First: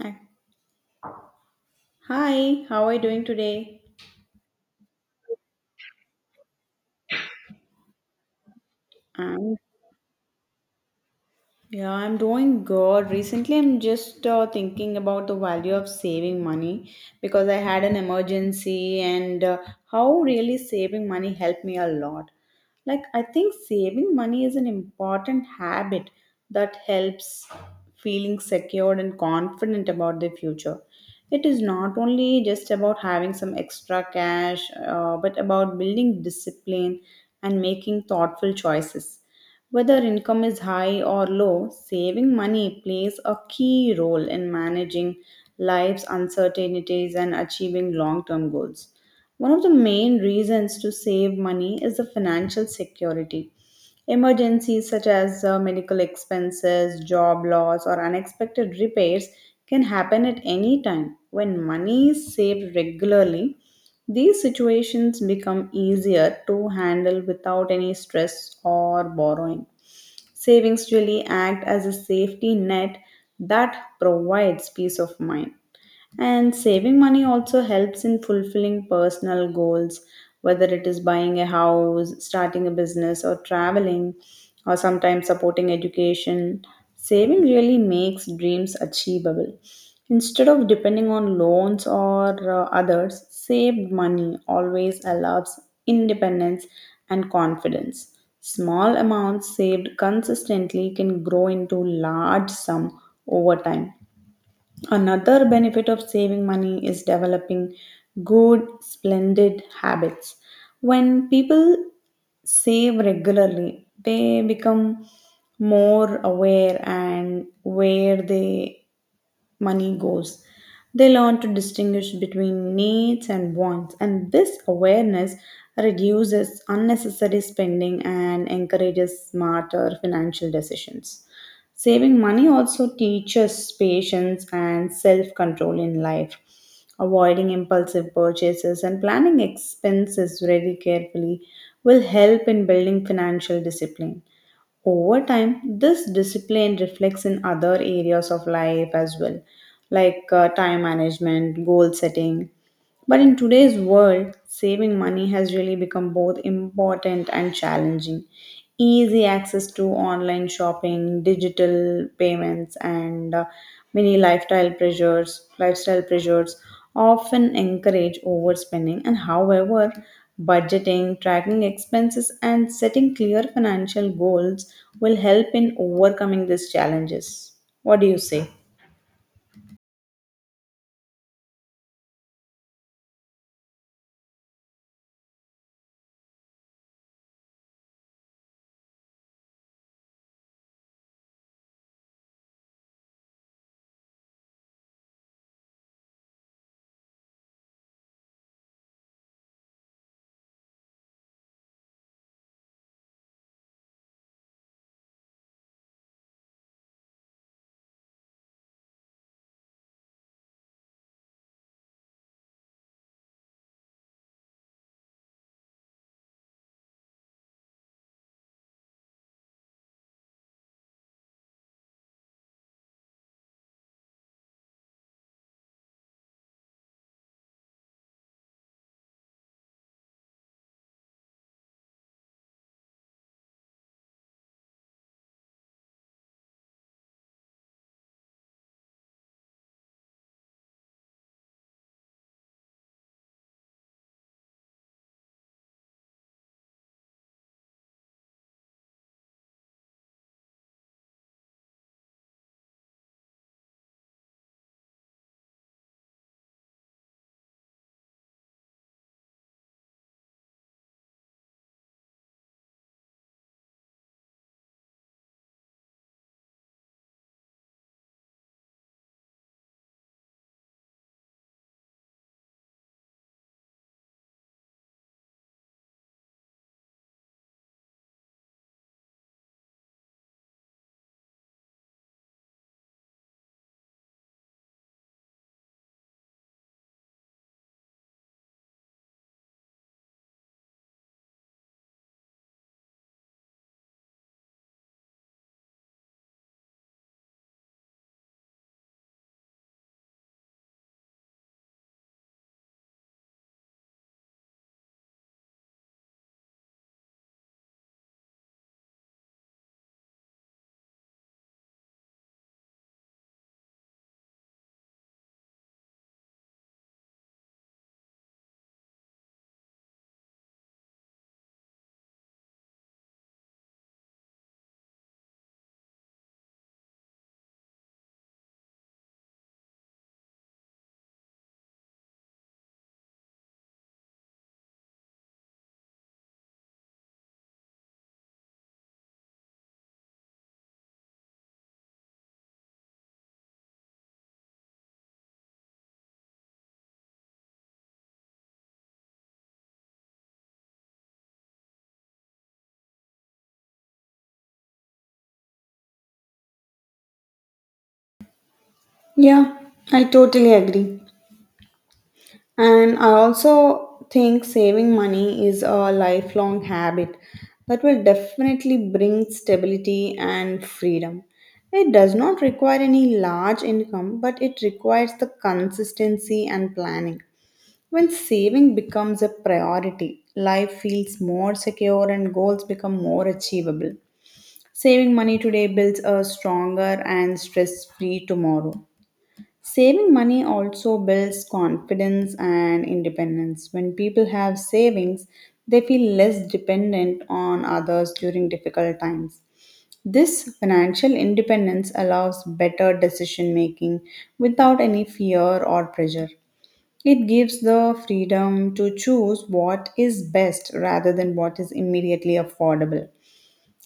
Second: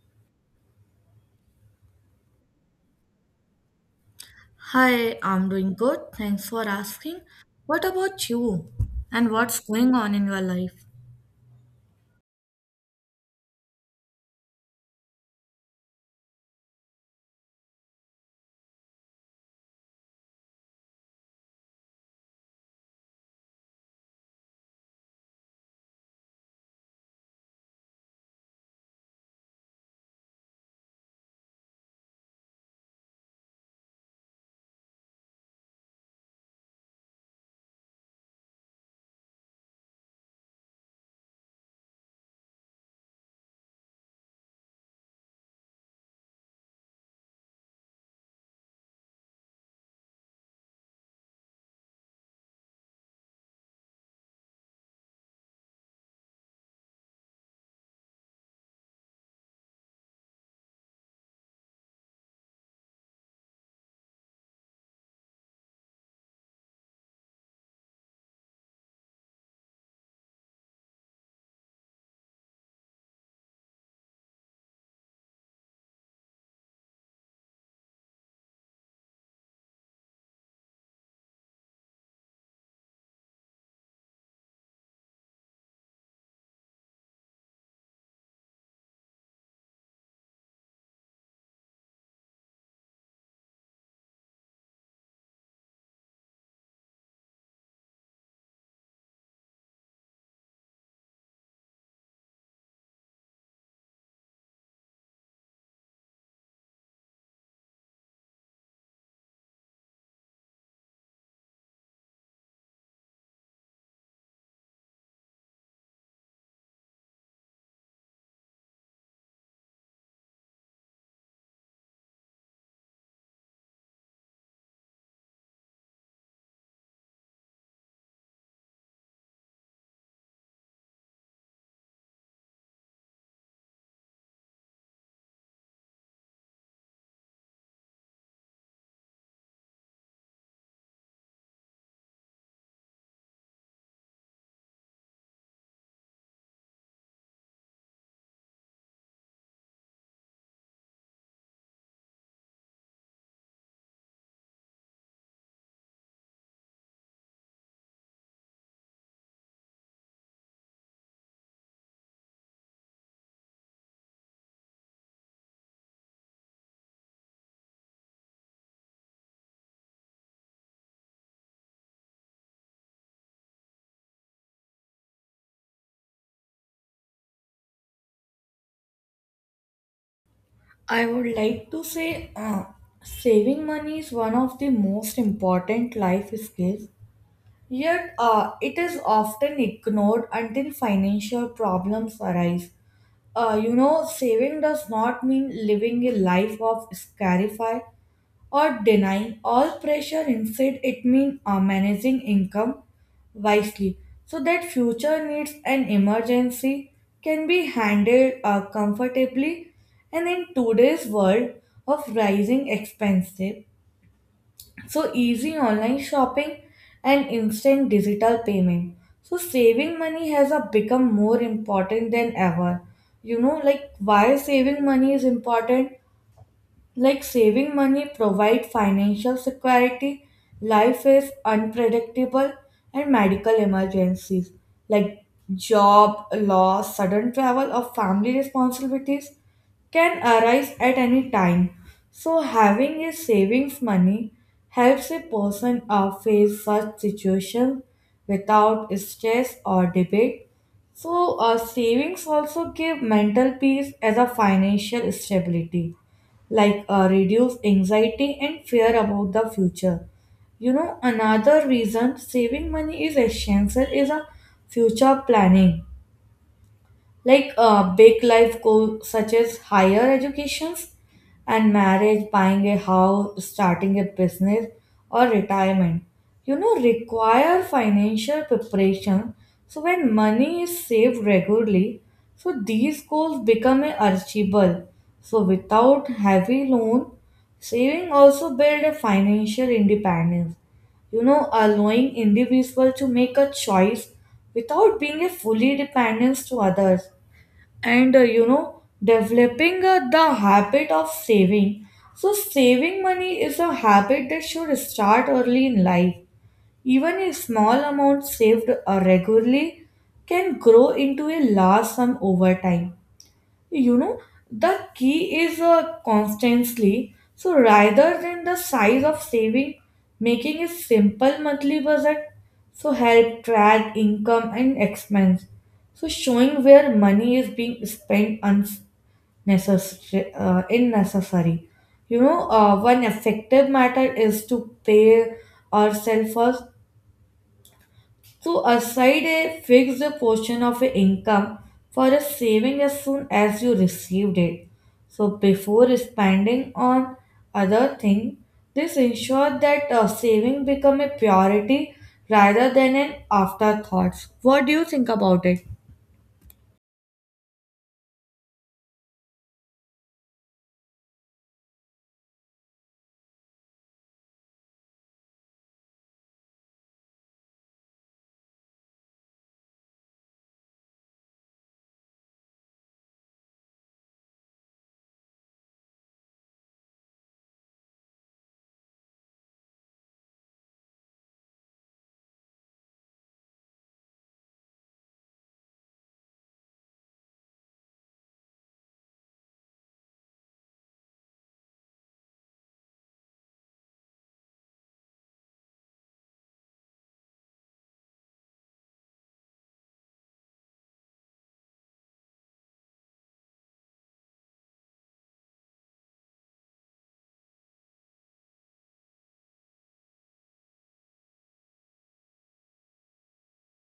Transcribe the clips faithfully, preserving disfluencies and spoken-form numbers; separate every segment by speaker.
Speaker 1: Hi, Hi, how are you doing today?
Speaker 2: Hi, I'm doing good. Thanks for asking. What about you? And
Speaker 1: I'm
Speaker 2: what's going on in your life?
Speaker 1: Yeah, I'm doing good. Recently, I'm just uh, thinking about the value of saving money because I had an emergency and uh, how really saving money helped me a lot. Like, I think saving money is an important habit that helps feeling secured and confident about the future. It is not only just about having some extra cash, uh, but about building discipline and making thoughtful choices. Whether income is high or low, saving money plays a key role in managing life's uncertainties and achieving long term goals. One of the main reasons to save money is the financial security. Emergencies such as uh, medical expenses, job loss, or unexpected repairs can happen at any time. When money is saved regularly, these situations become easier to handle without any stress or borrowing. Savings really act as a safety net that provides peace of mind. And saving money also helps in fulfilling personal goals, whether it is buying a house, starting a business, or traveling, or sometimes supporting education. Saving really makes dreams achievable. Instead of depending on loans or uh, others, saved money always allows independence and confidence. Small amounts saved consistently can grow into large sum over time. Another benefit of saving money is developing good, splendid habits. When people save regularly, they become more aware and where their money goes. They learn to distinguish between needs and wants, and this awareness reduces unnecessary spending and encourages smarter financial decisions. Saving money also teaches patience and self control in life. Avoiding impulsive purchases and planning expenses very carefully will help in building financial discipline. Over time, this discipline reflects in other areas of life as well, like uh, time management, goal setting, but in today's world, saving money has really become both important and challenging. Easy access to online shopping, digital payments, and uh, many lifestyle pressures, lifestyle pressures often encourage overspending. And however, budgeting, tracking expenses, and setting clear financial goals will help in overcoming these challenges. What do you say?
Speaker 2: I would like to say uh, saving money is one of the most important life skills, yet, uh, it is often ignored until financial problems arise. Uh, you know, saving does not mean living a life of scarcity, or denying all pressure. Instead it means uh, managing income wisely, so that future needs and emergency can be handled uh, comfortably. And in today's world of rising expenses, so easy online shopping and instant digital payment, so saving money has uh, become more important than ever. You know, like why saving money is important, like saving money provide financial security. Life is unpredictable and medical emergencies, like job loss, sudden travel or family responsibilities can arise at any time. So having a savings money helps a person uh, face such situations without stress or debate. So uh, savings also give mental peace as a financial stability, like uh, reduce anxiety and fear about the future. You know, another reason saving money is essential is a future planning, like uh, big life goals such as higher educations and marriage, buying a house, starting a business, or retirement, you know, require financial preparation. So when money is saved regularly, so these goals become achievable. So without heavy loan, saving also build a financial independence, you know, allowing individual to make a choice without being a fully dependence to others. And uh, you know, developing uh, the habit of saving, so saving money is a habit that should start early in life. Even a small amount saved uh, regularly can grow into a large sum over time. You know, the key is uh, constantly, so rather than the size of saving, making a simple monthly budget. So help track income and expense. So showing where money is being spent unnecessary, uh, unnecessary. You know, uh, one effective matter is to pay ourselves first. So aside a fixed portion of a income for a saving as soon as you received it. So before spending on other thing, this ensure that uh, saving become a priority rather than an afterthought. What do you think about it?
Speaker 1: Yeah, I totally agree. And I also think saving money is a lifelong habit that will definitely bring stability and freedom. It does not require any large income, but it requires the consistency and planning. When saving becomes a priority, life feels more secure and goals become more achievable. Saving money today builds a stronger and stress free tomorrow. Saving money also builds confidence and independence. When people have savings, they feel less dependent on others during difficult times. This financial independence allows better decision making without any fear or pressure. It gives the freedom to choose what is best rather than what is immediately affordable.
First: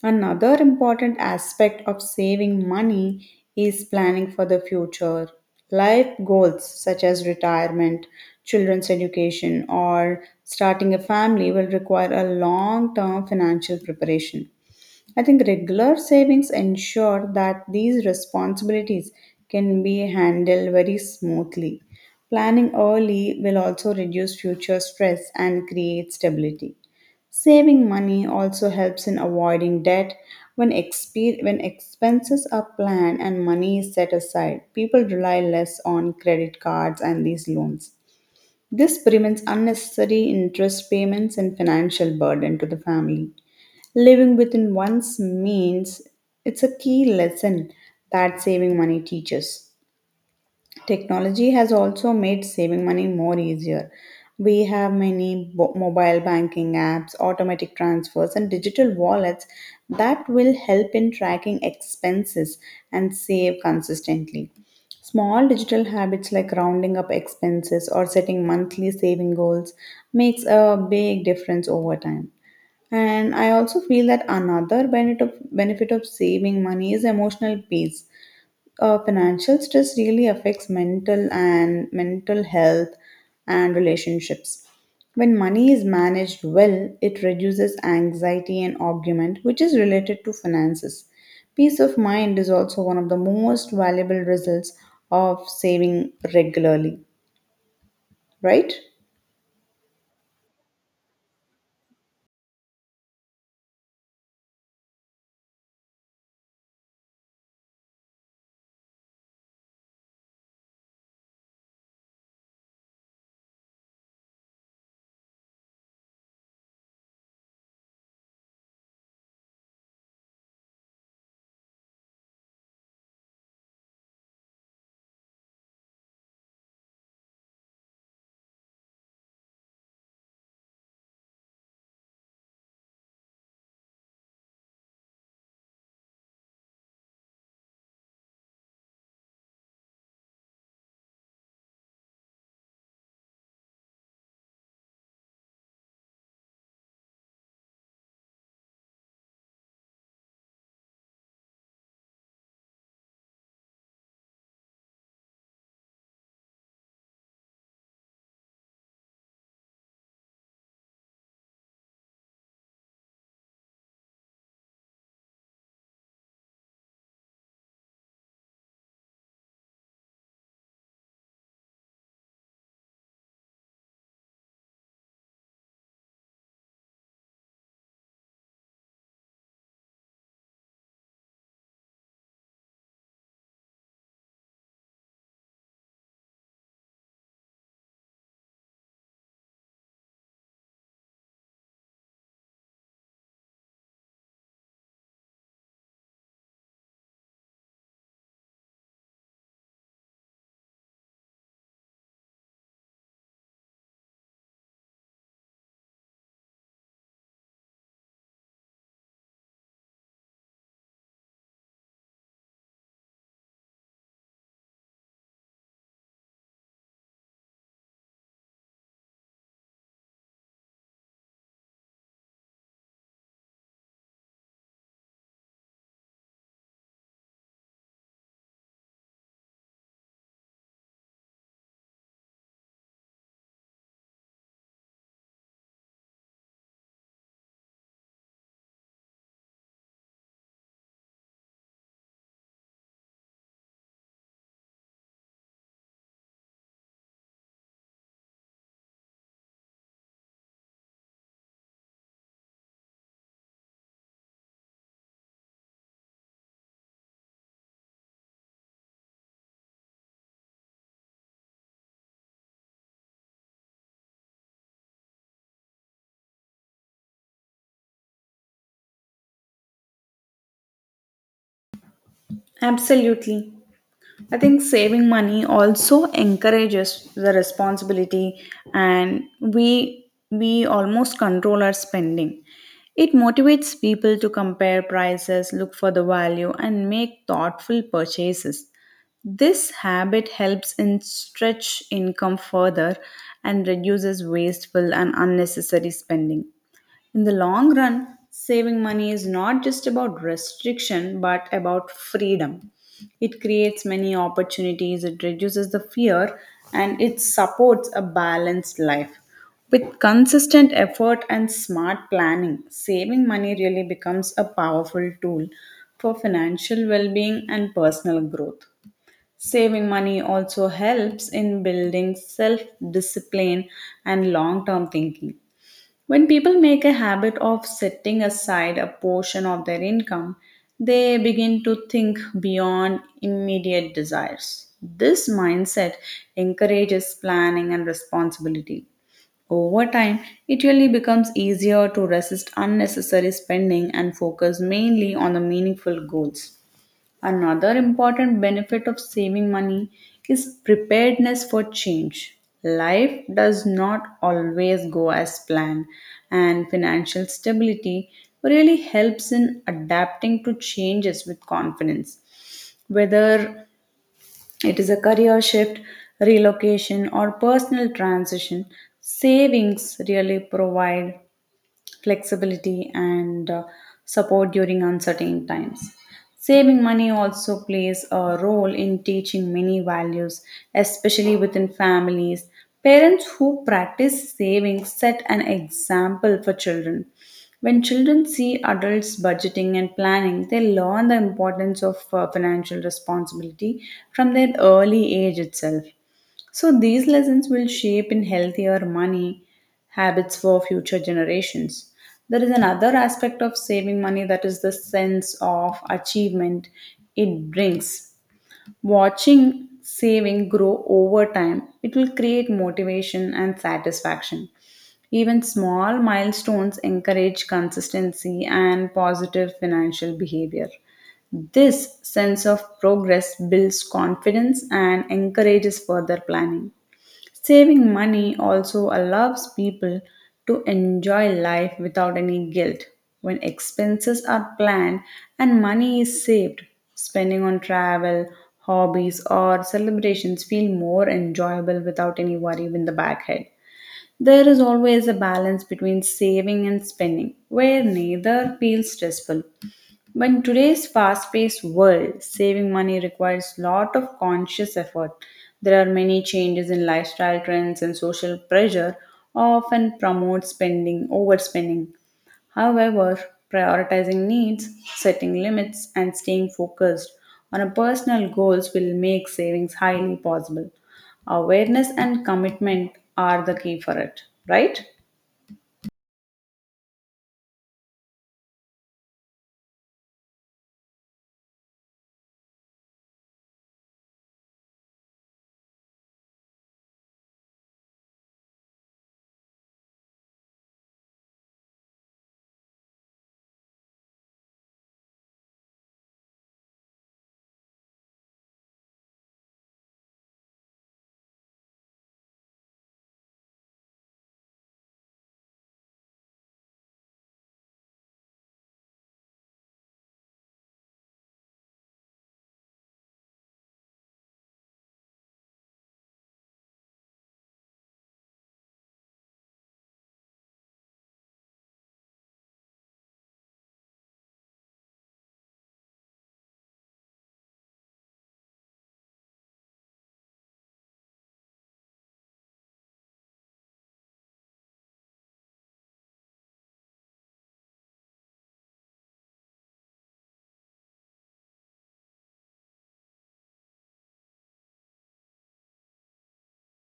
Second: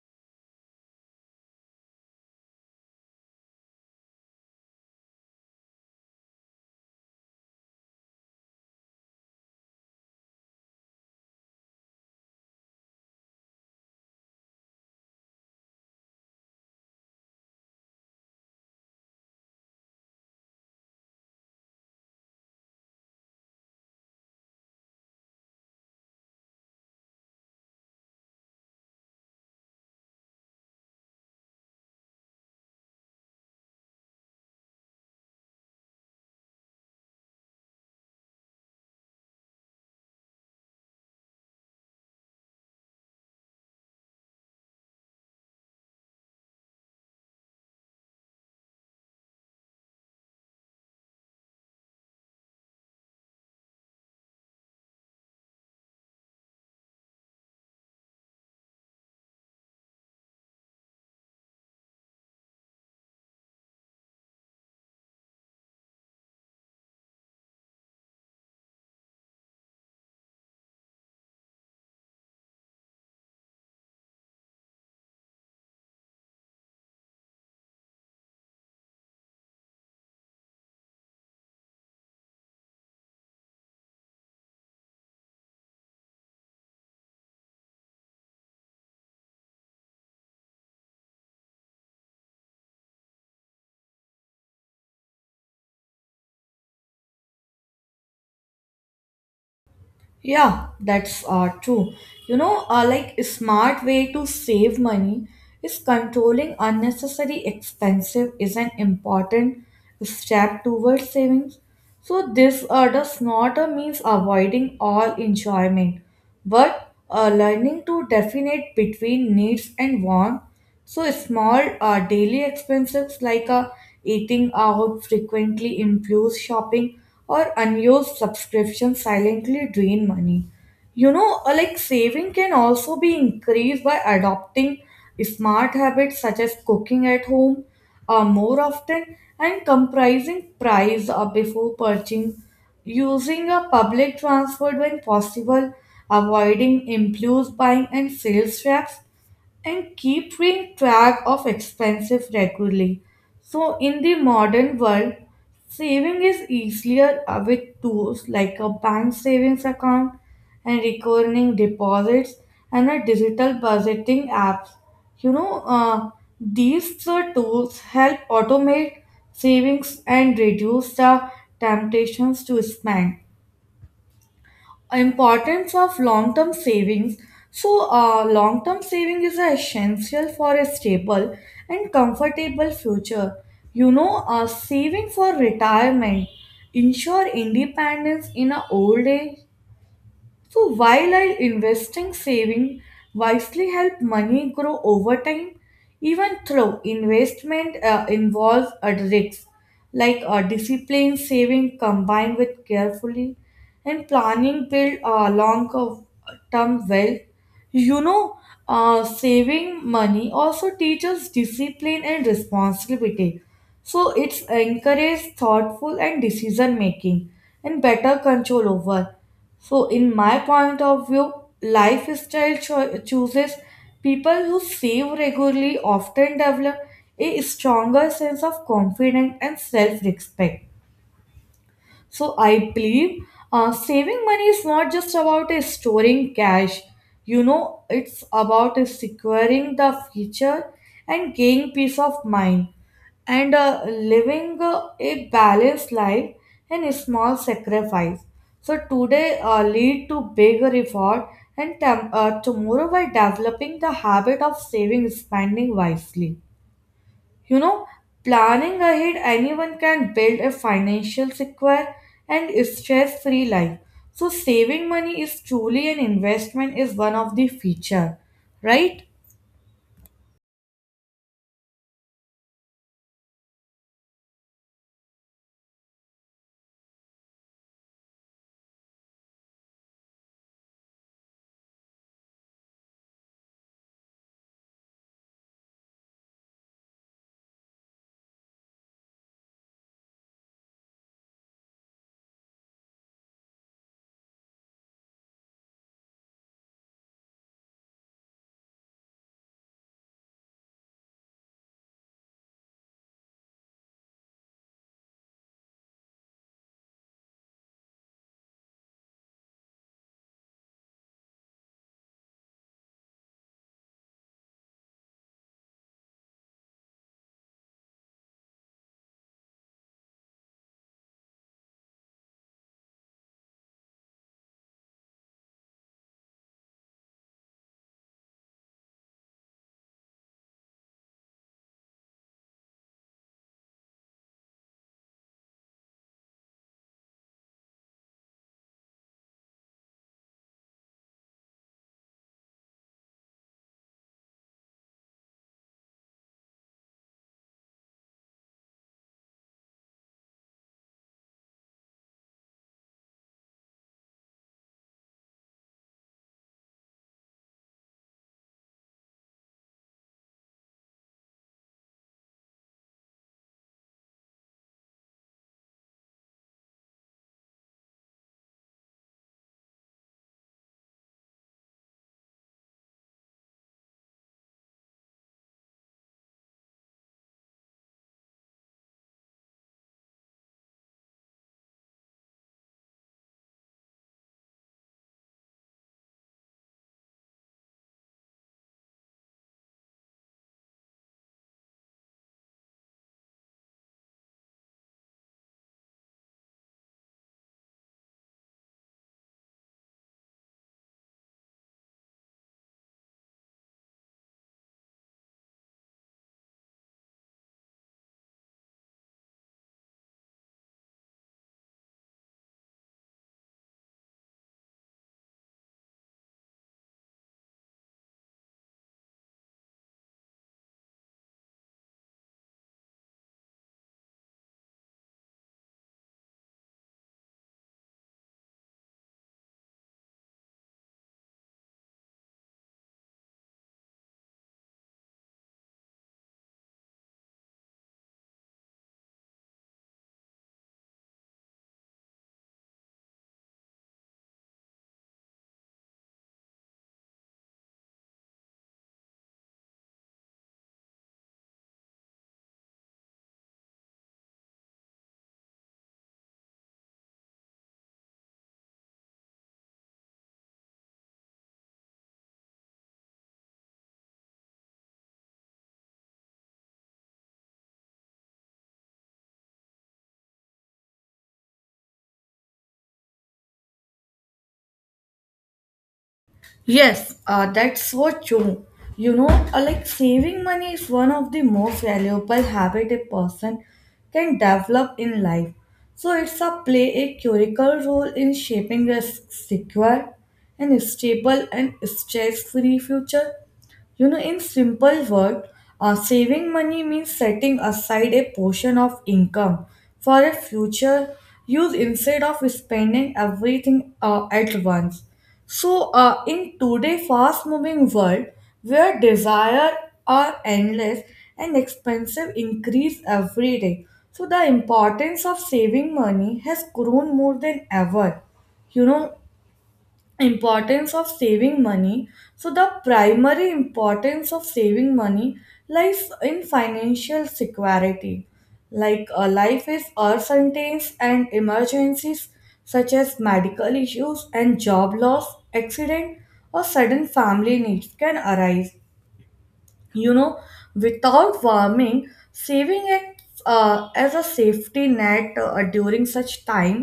Speaker 1: Another important aspect of saving money is planning for the future. Life goals such as retirement, children's education, or starting a family will require a long term financial preparation. I think regular savings ensure that these responsibilities can be handled very smoothly. Planning early will also reduce future stress and create stability. Saving money also helps in avoiding debt. When, expe- when expenses are planned and money is set aside, people rely less on credit cards and these loans. This prevents unnecessary interest payments and financial burden to the family. Living within one's means, it's a key lesson that saving money teaches. Technology has also made saving money more easier. We have many bo- mobile banking apps, automatic transfers, and digital wallets that will help in tracking expenses and save consistently. Small digital habits like rounding up expenses or setting monthly saving goals makes a big difference over time. And I also feel that another benefit of, benefit of saving money is emotional peace. Uh, financial stress really affects mental and mental health and relationships. When money is managed well, it reduces anxiety and argument, which is related to finances. Peace of mind is also one of the most valuable results of saving regularly, right?
Speaker 2: Yeah, that's uh, true. You know, uh, like a smart way to save money is controlling unnecessary expenses is an important step towards savings. So this uh, does not uh, means avoiding all enjoyment, but uh, learning to definite between needs and wants. So small uh, daily expenses like uh, eating out frequently, impulse shopping, or unused subscriptions silently drain money. You know, uh, like saving can also be increased by adopting smart habits such as cooking at home uh, more often, and comprising price uh, before purchasing, using a public transport when possible, avoiding impulse buying and sales traps, and keeping track of expenses regularly. So, in the modern world, saving is easier uh, with tools like a bank savings account and recurring deposits and a digital budgeting apps. You know, uh, these uh, tools help automate savings and reduce the temptations to spend. Importance of long term savings, so uh, long term saving is essential for a stable and comfortable future. You know, uh, saving for retirement ensure independence in a old age. So while I investing saving wisely help money grow over time, even though investment uh, involves a risk, like a disciplined saving combined with carefully and planning build a long term wealth. You know, uh, saving money also teaches discipline and responsibility. So it's encourages thoughtful and decision making and better control over. So, in my point of view, lifestyle cho- chooses, people who save regularly often develop a stronger sense of confidence and self respect. So I believe uh, saving money is not just about uh, storing cash. You know, it's about uh, securing the future and gaining peace of mind, and uh, living uh, a balanced life and a small sacrifice. So today uh, lead to big reward and tem- uh, tomorrow, by developing the habit of saving spending wisely. You know, planning ahead, anyone can build a financial secure and stress free life. So, saving money is truly an investment, is one of the feature, right?
Speaker 1: Absolutely. I think saving money also encourages the responsibility and we we almost control our spending. It motivates people to compare prices, look for the value and make thoughtful purchases. This habit helps in stretch income further and reduces wasteful and unnecessary spending. In the long run, saving money is not just about restriction but about freedom. It creates many opportunities, it reduces the fear, and it supports a balanced life. With consistent effort and smart planning, saving money really becomes a powerful tool for financial well being and personal growth. Saving money also helps in building self discipline and long term thinking. When people make a habit of setting aside a portion of their income, they begin to think beyond immediate desires. This mindset encourages planning and responsibility. Over time, it really becomes easier to resist unnecessary spending and focus mainly on the meaningful goals. Another important benefit of saving money is preparedness for change. Life does not always go as planned, and financial stability really helps in adapting to changes with confidence. Whether it is a career shift, relocation, or personal transition, savings really provide flexibility, and uh, support during uncertain times. Saving money also plays a role in teaching many values, especially within families. Parents who practice saving set an example for children. When children see adults budgeting and planning, they learn the importance of uh, financial responsibility from their early age itself. So these lessons will shape in healthier money habits for future generations. There is another aspect of saving money that is the sense of achievement it brings. Watching saving grow over time, it will create motivation and satisfaction. Even small milestones encourage consistency and positive financial behavior. This sense of progress builds confidence and encourages further planning. Saving money also allows people to enjoy life without any guilt. When expenses are planned and money is saved, spending on travel, hobbies, or celebrations feel more enjoyable without any worry in the back head. There is always a balance between saving and spending where neither feels stressful. But in today's fast-paced world, saving money requires lot of conscious effort. There are many changes in lifestyle trends and social pressure often promote spending, overspending. However, prioritizing needs, setting limits, and staying focused on a personal goals will make savings highly possible. Awareness and commitment are the key for it, right?
Speaker 2: Yes, uh, that's so true. You know, uh, like saving money is one of the most valuable habit a person can develop in life. So it's a play a critical role in shaping a s- secure and stable and stress-free future. You know, in simple word, uh, saving money means setting aside a portion of income for a future use instead of spending everything uh, at once. So, uh, in today's fast-moving world, where desire are endless and expensive increase every day, so the importance of saving money has grown more than ever. You know, importance of saving money, so the primary importance of saving money lies in financial security, like a life is uncertain and emergencies such as medical issues and job loss accident or sudden family needs can arise, you know, without warming saving it uh, as a safety net uh, during such time,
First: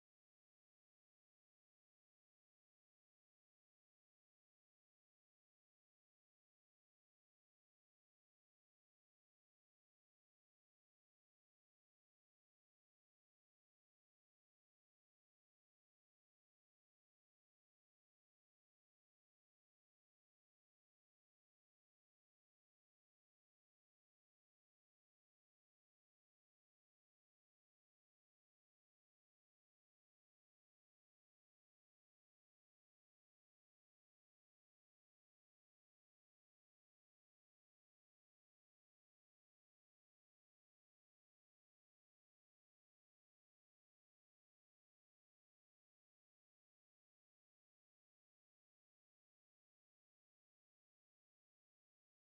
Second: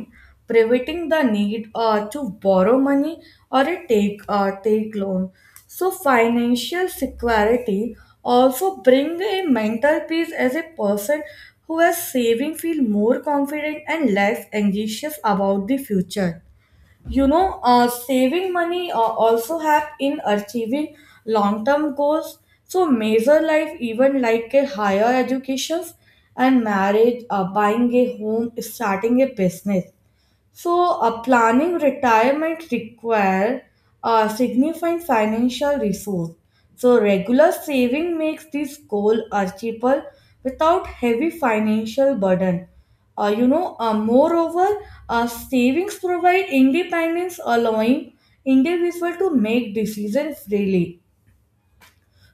Speaker 2: preventing the need uh, to borrow money or a take uh, take loan. So financial security also bring a mental peace, as a person who is saving feel more confident and less anxious about the future. You know, uh, saving money uh, also help in achieving long term goals. So measure life even like a higher education, and marriage, uh, buying a home, starting a business, so, uh, planning retirement require a significant financial resource. So, regular saving makes this goal achievable without heavy financial burden. Uh, you know, uh, moreover, uh, savings provide independence, allowing individual to make decisions freely.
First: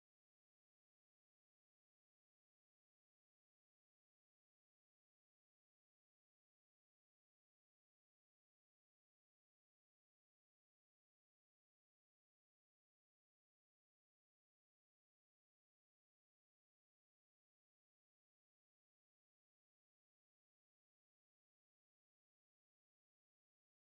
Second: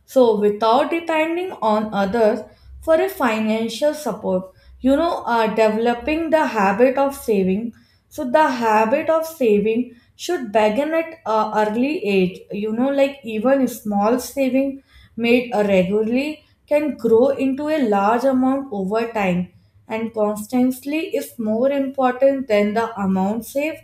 Speaker 2: So, without depending on others for a financial support, you know, uh, developing the habit of saving. So, the habit of saving should begin at uh, early age. You know, like even small saving made uh, regularly can grow into a large amount over time, and constantly is more important than the amount saved.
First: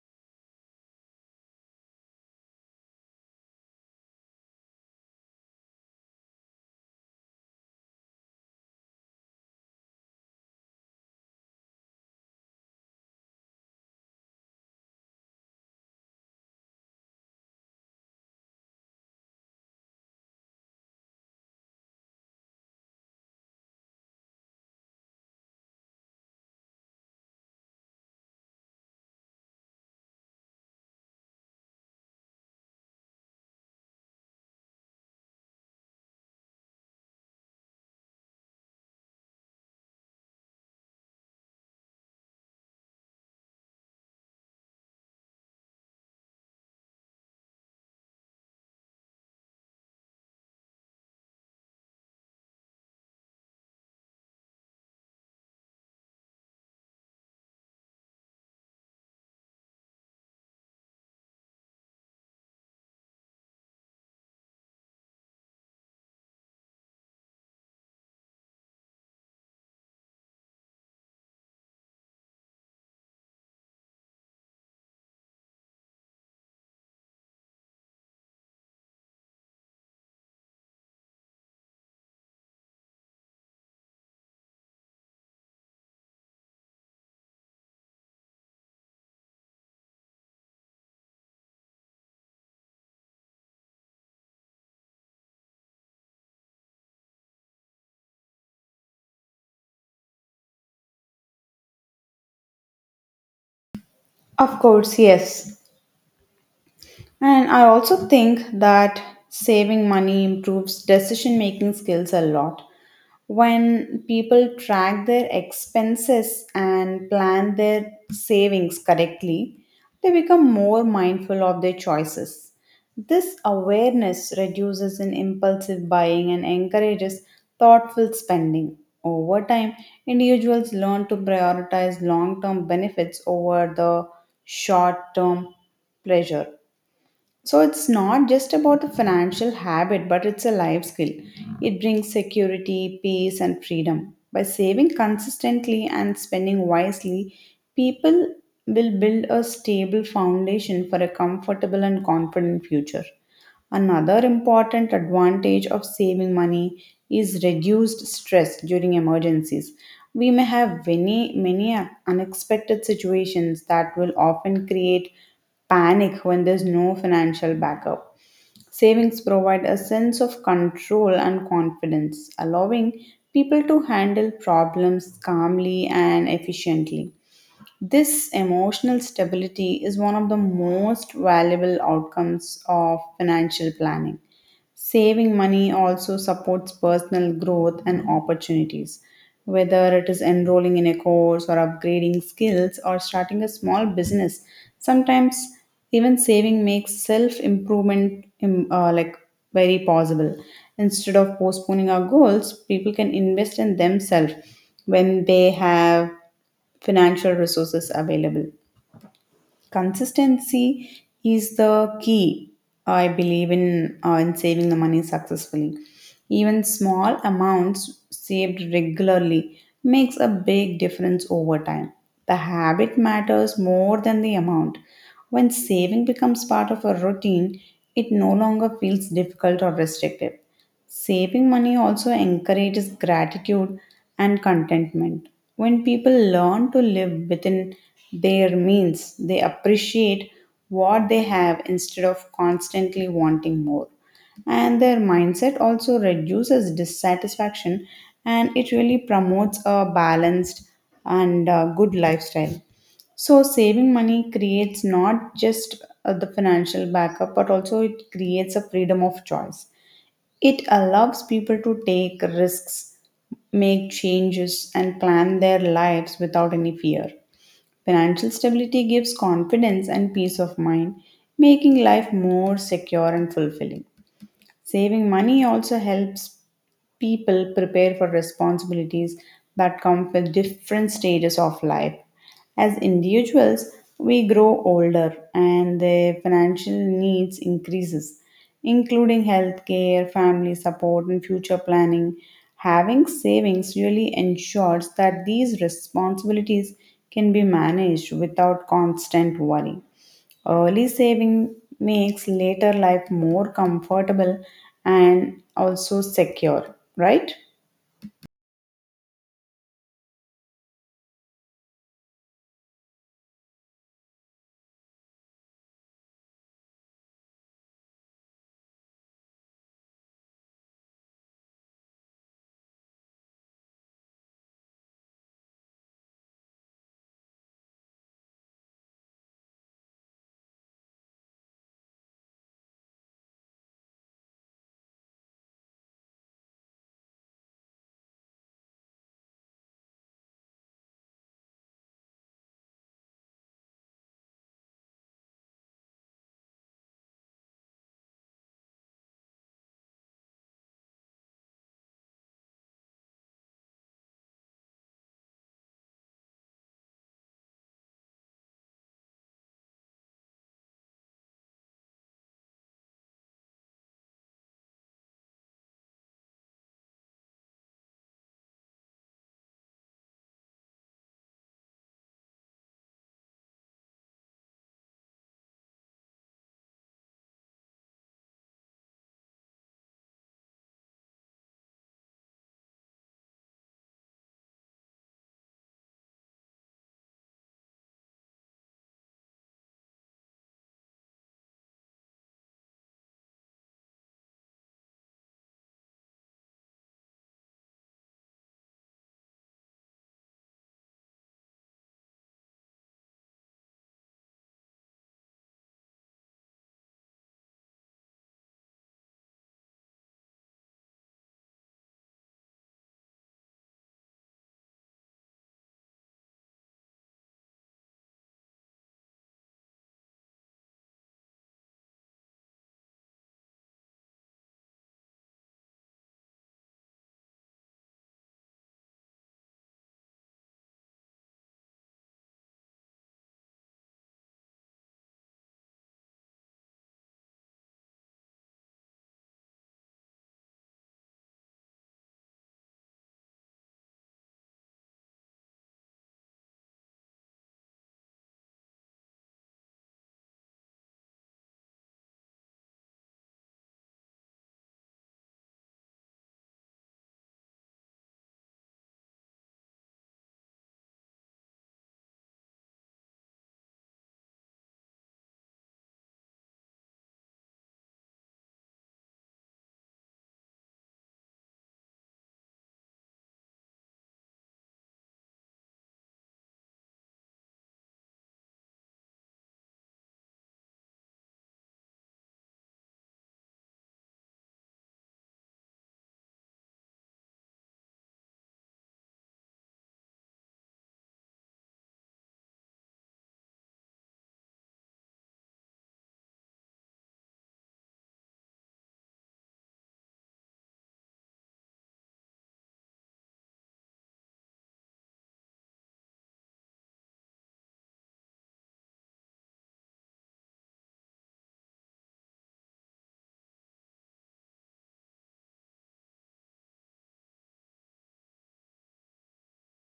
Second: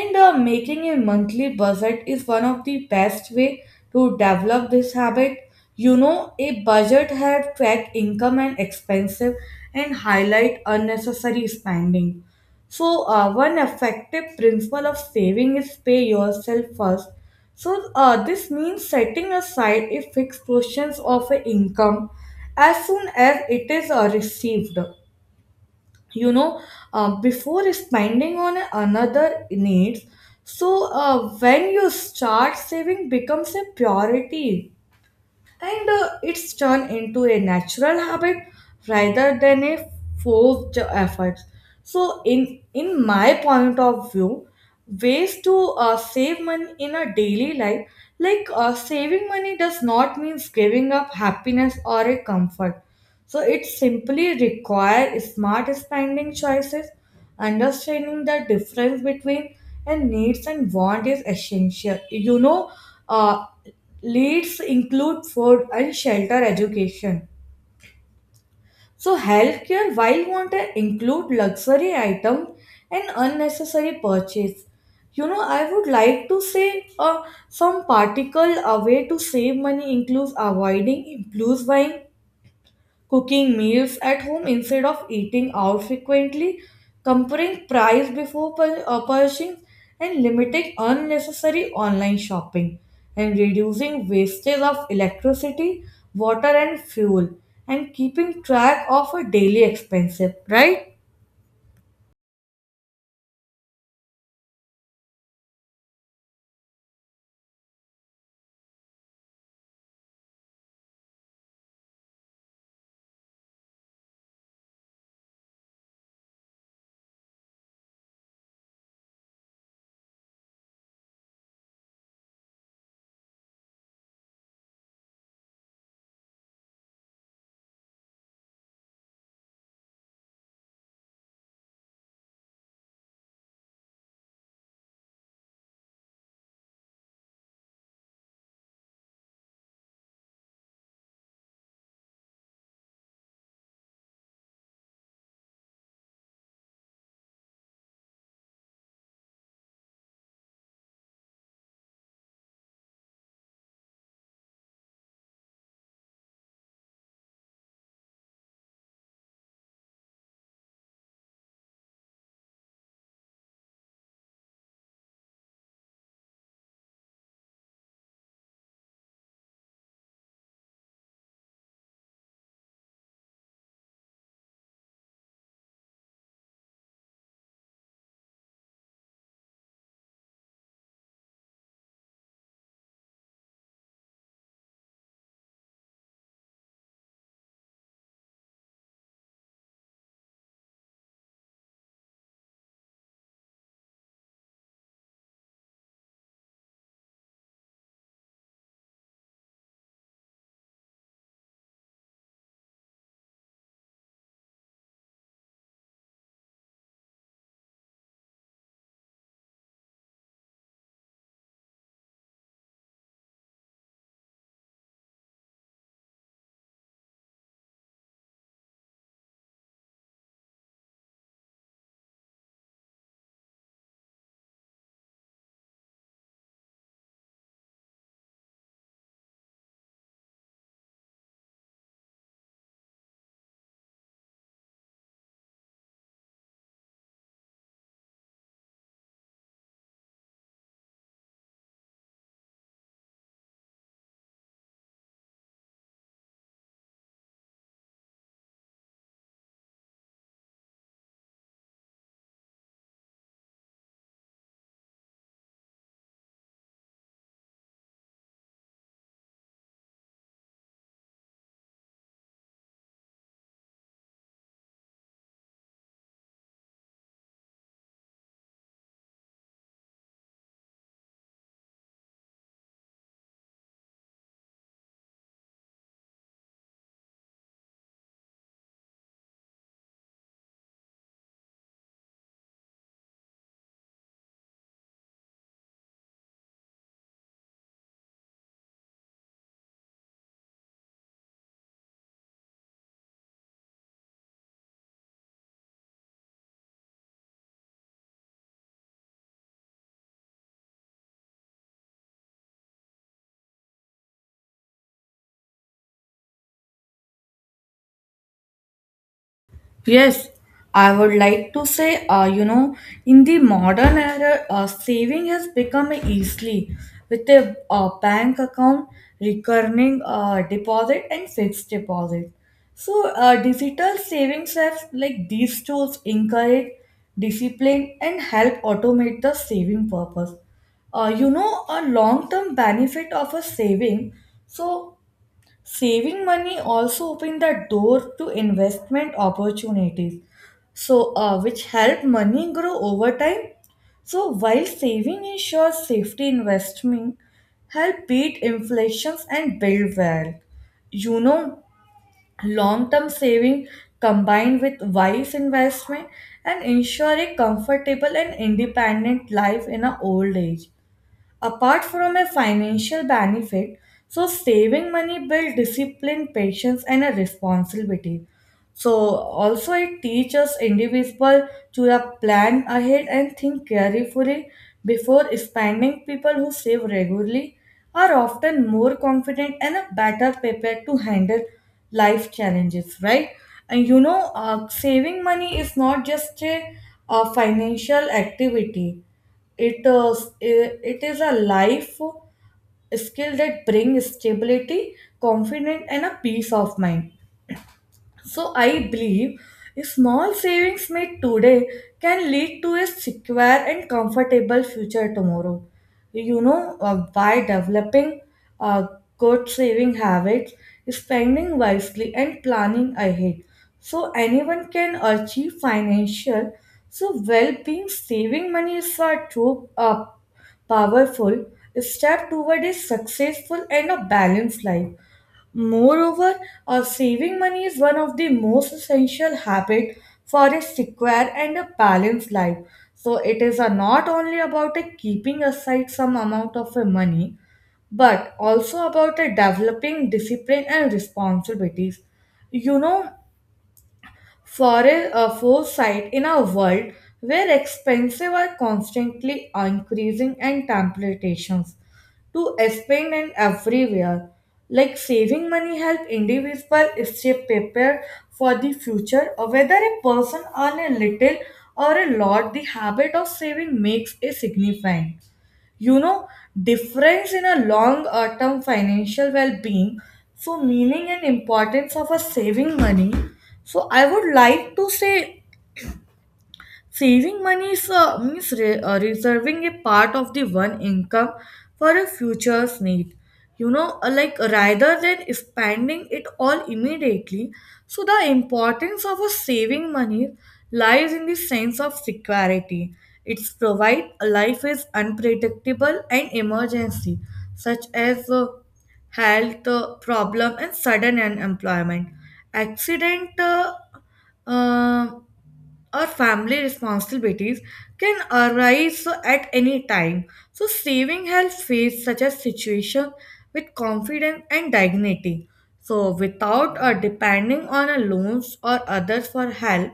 Speaker 2: And uh, making a monthly budget is one of the best way to develop this habit. You know, a budget helps track income and expenses and highlight unnecessary spending. So, uh, one effective principle of saving is pay yourself first. So, uh, this means setting aside a fixed portion of a income as soon as it is uh, received. You know, uh, before spending on another needs, so uh, when you start saving becomes a priority, and uh, it's turned into a natural habit rather than a forced effort. So in in my point of view, ways to uh, save money in a daily life, like uh, saving money does not mean giving up happiness or a comfort. So it simply requires smart spending choices. Understanding the difference between and needs and want is essential. You know, uh, leads include food and shelter education. So healthcare, while wanted, include luxury item and unnecessary purchase. You know, I would like to say uh, some particle a way to save money includes avoiding impulse buying, cooking meals at home instead of eating out frequently, comparing price before pur- uh, purchasing, and limiting unnecessary online shopping, and reducing wastage of electricity, water, and fuel, and keeping track of a daily expenses, right?
Speaker 1: Of course, yes. And I also think that saving money improves decision making skills a lot. When people track their expenses and plan their savings correctly, they become more mindful of their choices. This awareness reduces in impulsive buying and encourages thoughtful spending. Over time, individuals learn to prioritize long term benefits over the short term pleasure. So it's not just about a financial habit, but it's a life skill. It brings security, peace, and freedom. By saving consistently and spending wisely, people will build a stable foundation for a comfortable and confident future. Another important advantage of saving money is reduced stress during emergencies. We may have many, many unexpected situations that will often create panic when there's no financial backup. Savings provide a sense of control and confidence, allowing people to handle problems calmly and efficiently. This emotional stability is one of the most valuable outcomes of financial planning. Saving money also supports personal growth and opportunities. Whether it is enrolling in a course or upgrading skills or starting a small business, sometimes even saving makes self improvement like very possible. Instead of postponing our goals, people can invest in themselves when they have financial resources available. Consistency is the key, I believe, in, uh, in saving the money successfully. Even small amounts saved regularly makes a big difference over time. The habit matters more than the amount. When saving becomes part of a routine, it no longer feels difficult or restrictive. Saving money also encourages gratitude and contentment. When people learn to live within their means, they appreciate what they have instead of constantly wanting more. And their mindset also reduces dissatisfaction and it really promotes a balanced and uh, good lifestyle. So, saving money creates not just uh, the financial backup, but also it creates a freedom of choice. It allows people to take risks, make changes, and plan their lives without any fear. Financial stability gives confidence and peace of mind, making life more secure and fulfilling. Saving money also helps people prepare for responsibilities that come with different stages of life. As individuals, we grow older and their financial needs increases, including healthcare, family support and future planning. Having savings really ensures that these responsibilities can be managed without constant worry. Early saving makes later life more comfortable and also secure, right?
Speaker 2: Yes, I would like to say, uh, you know, in the modern era, uh, saving has become easily with a uh, bank account, recurring uh, deposit, and fixed deposit. So, uh, digital savings apps like these tools encourage discipline and help automate the saving purpose. Uh, you know, a long term benefit of a saving, so saving money also opened the door to investment opportunities, so uh, which help money grow over time. So while saving ensures safety, investment help beat inflations and build wealth. You know, long-term saving combined with wise investment and ensure a comfortable and independent life in a old age, apart from a financial benefit. So saving money builds discipline patience and a responsibility, so also it teaches individual to uh, plan ahead and think carefully before spending. People who save regularly are often more confident and are better prepared to handle life challenges, right? And you know, uh, saving money is not just a, a financial activity. It, uh, it is a life skill that brings stability, confidence, and a peace of mind. So I believe small savings made today can lead to a secure and comfortable future tomorrow. You know, uh, by developing uh, good saving habits, spending wisely, and planning ahead. So anyone can achieve financial so well-being. Saving money is a true uh, powerful step toward a successful and a balanced life. Moreover, uh, saving money is one of the most essential habits for a secure and a balanced life. So it is uh, not only about uh, keeping aside some amount of uh, money, but also about uh, developing discipline and responsibilities. You know, for a foresight in a world where expenses are constantly increasing and temptations to spend and everywhere. Like saving money help individual stay prepared for the future, or whether a person earn a little or a lot, the habit of saving makes a significant, you know, difference in a long uh, term financial well-being. So meaning and importance of a saving money, so I would like to say, saving money is, uh, means re- uh, reserving a part of the one income for a future's need. You know, uh, like rather than spending it all immediately. So, the importance of a saving money lies in the sense of security. It's provide life is unpredictable and emergency, such as uh, health uh, problem and sudden unemployment, accident. Uh, uh, or family responsibilities can arise so at any time. So saving helps face such a situation with confidence and dignity. So without or depending on a loans or others for help.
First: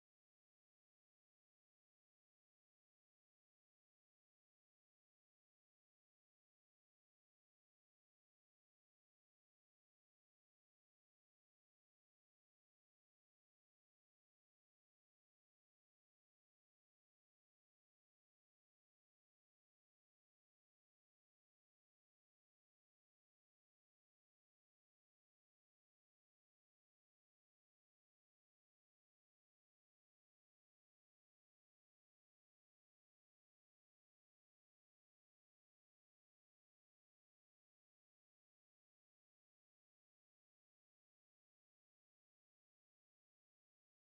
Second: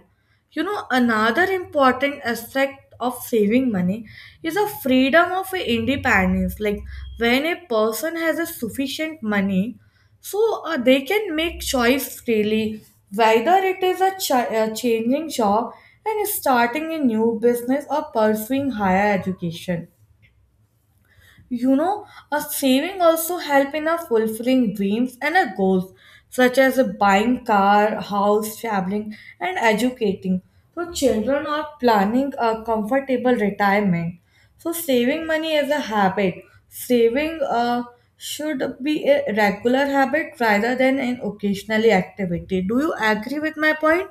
Speaker 2: You know, another important aspect of saving money is a freedom of independence. Like when a person has a sufficient money, so uh, they can make choice freely, whether it is a, chi- a changing job and starting a new business or pursuing higher education. You know, a saving also help in a fulfilling dreams and a goals, such as a buying car, house, traveling and educating. So children are planning a comfortable retirement. So saving money is a habit. Saving uh, should be a regular habit rather than an occasionally activity. Do you agree with my point?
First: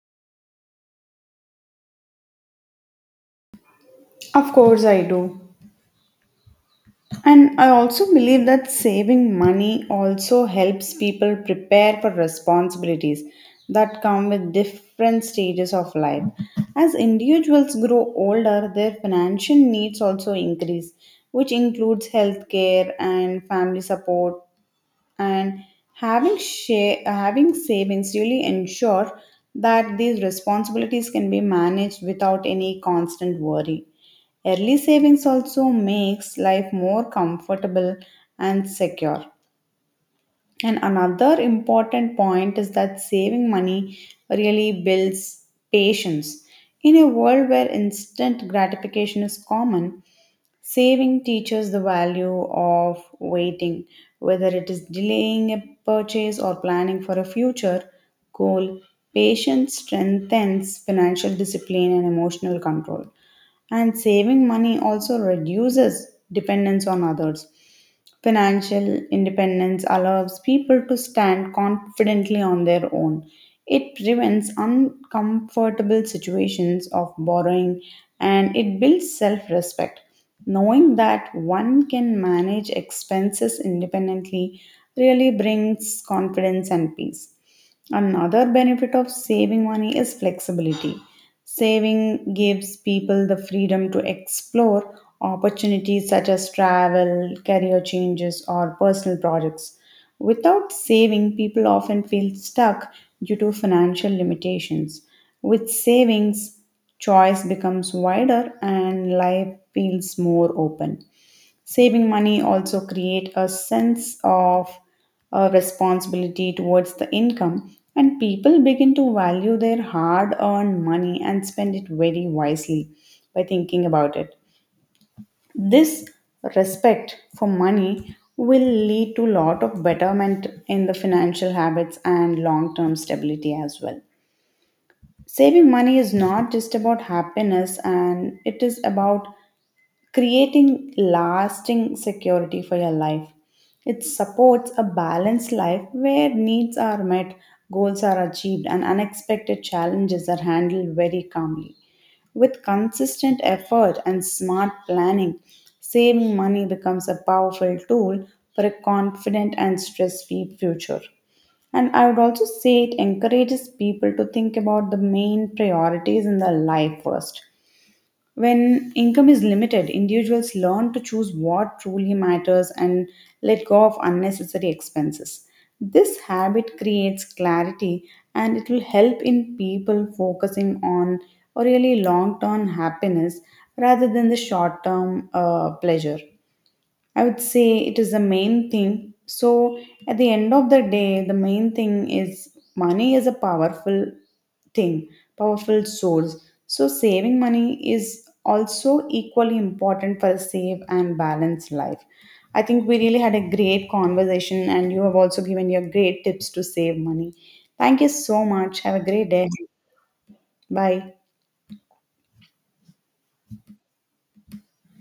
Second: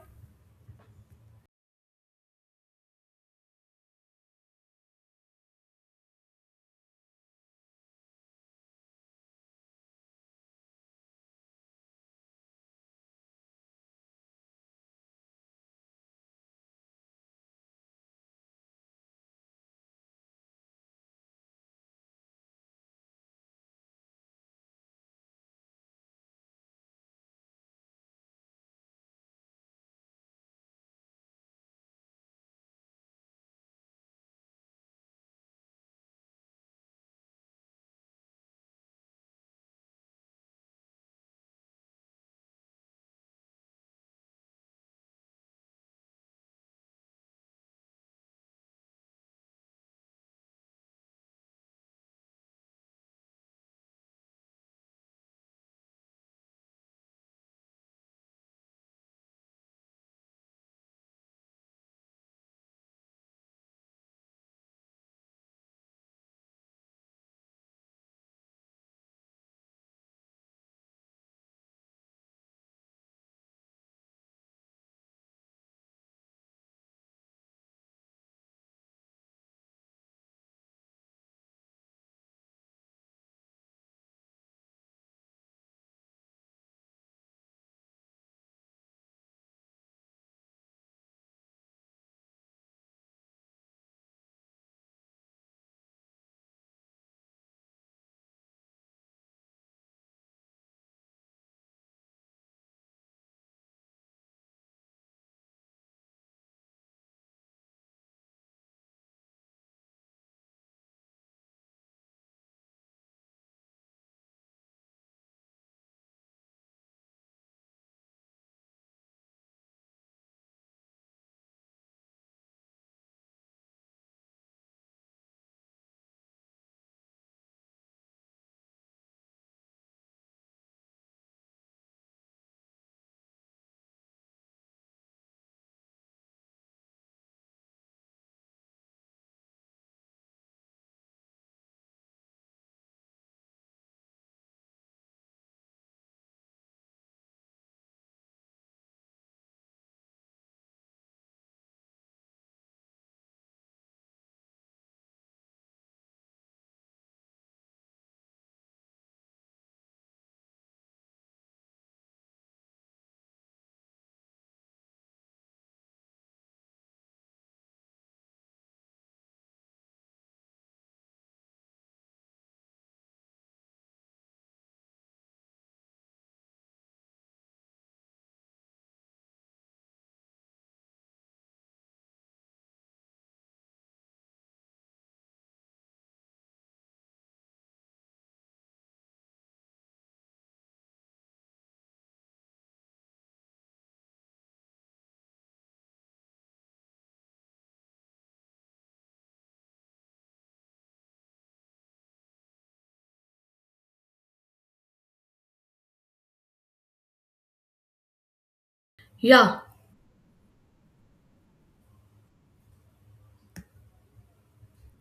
Speaker 1: Of course, I do. And I also believe that saving money also helps people prepare for responsibilities that come with different stages of life. As individuals grow older, their financial needs also increase, which includes healthcare and family support and having share, having savings really ensure that these responsibilities can be managed without any constant worry early savings also makes life more comfortable and secure and another important point is that saving money really builds patience in a world where instant gratification is common. Saving teaches the value of waiting, whether it is delaying a purchase or planning for a future goal. Patience strengthens financial discipline and emotional control and saving money also reduces dependence on others. Financial independence allows people to stand confidently on their own. It prevents uncomfortable situations of borrowing and it builds self respect. Knowing that one can manage expenses independently really brings confidence and peace. Another benefit of saving money is flexibility. Saving gives people the freedom to explore opportunities such as travel, career changes, or personal projects. Without saving, people often feel stuck due to financial limitations. With savings, choice becomes wider and life feels more open. Saving money also create a sense of uh, responsibility towards the income and people begin to value their hard earned money and spend it very wisely by thinking about it. This respect for money will lead to lot of betterment in the financial habits and long term stability as well. Saving money is not just about happiness and it is about creating lasting security for your life. It supports a balanced life where needs are met, goals are achieved, and unexpected challenges are handled very calmly. With consistent effort and smart planning, saving money becomes a powerful tool for a confident and stress free future. And I would also say it encourages people to think about the main priorities in their life first when income is limited, individuals learn to choose what truly matters and let go of unnecessary expenses. This habit creates clarity and it will help in people focusing on a really long term happiness rather than the short term uh, pleasure. I would say it is the main thing. So, at the end of the day, the main thing is money is a powerful thing, powerful source. So, saving money is also equally important for a safe and balanced life. I think we really had a great conversation, and you have also given your great tips to save money. Thank you so much. Have a great day.
Speaker 2: Yeah.
Speaker 1: Bye.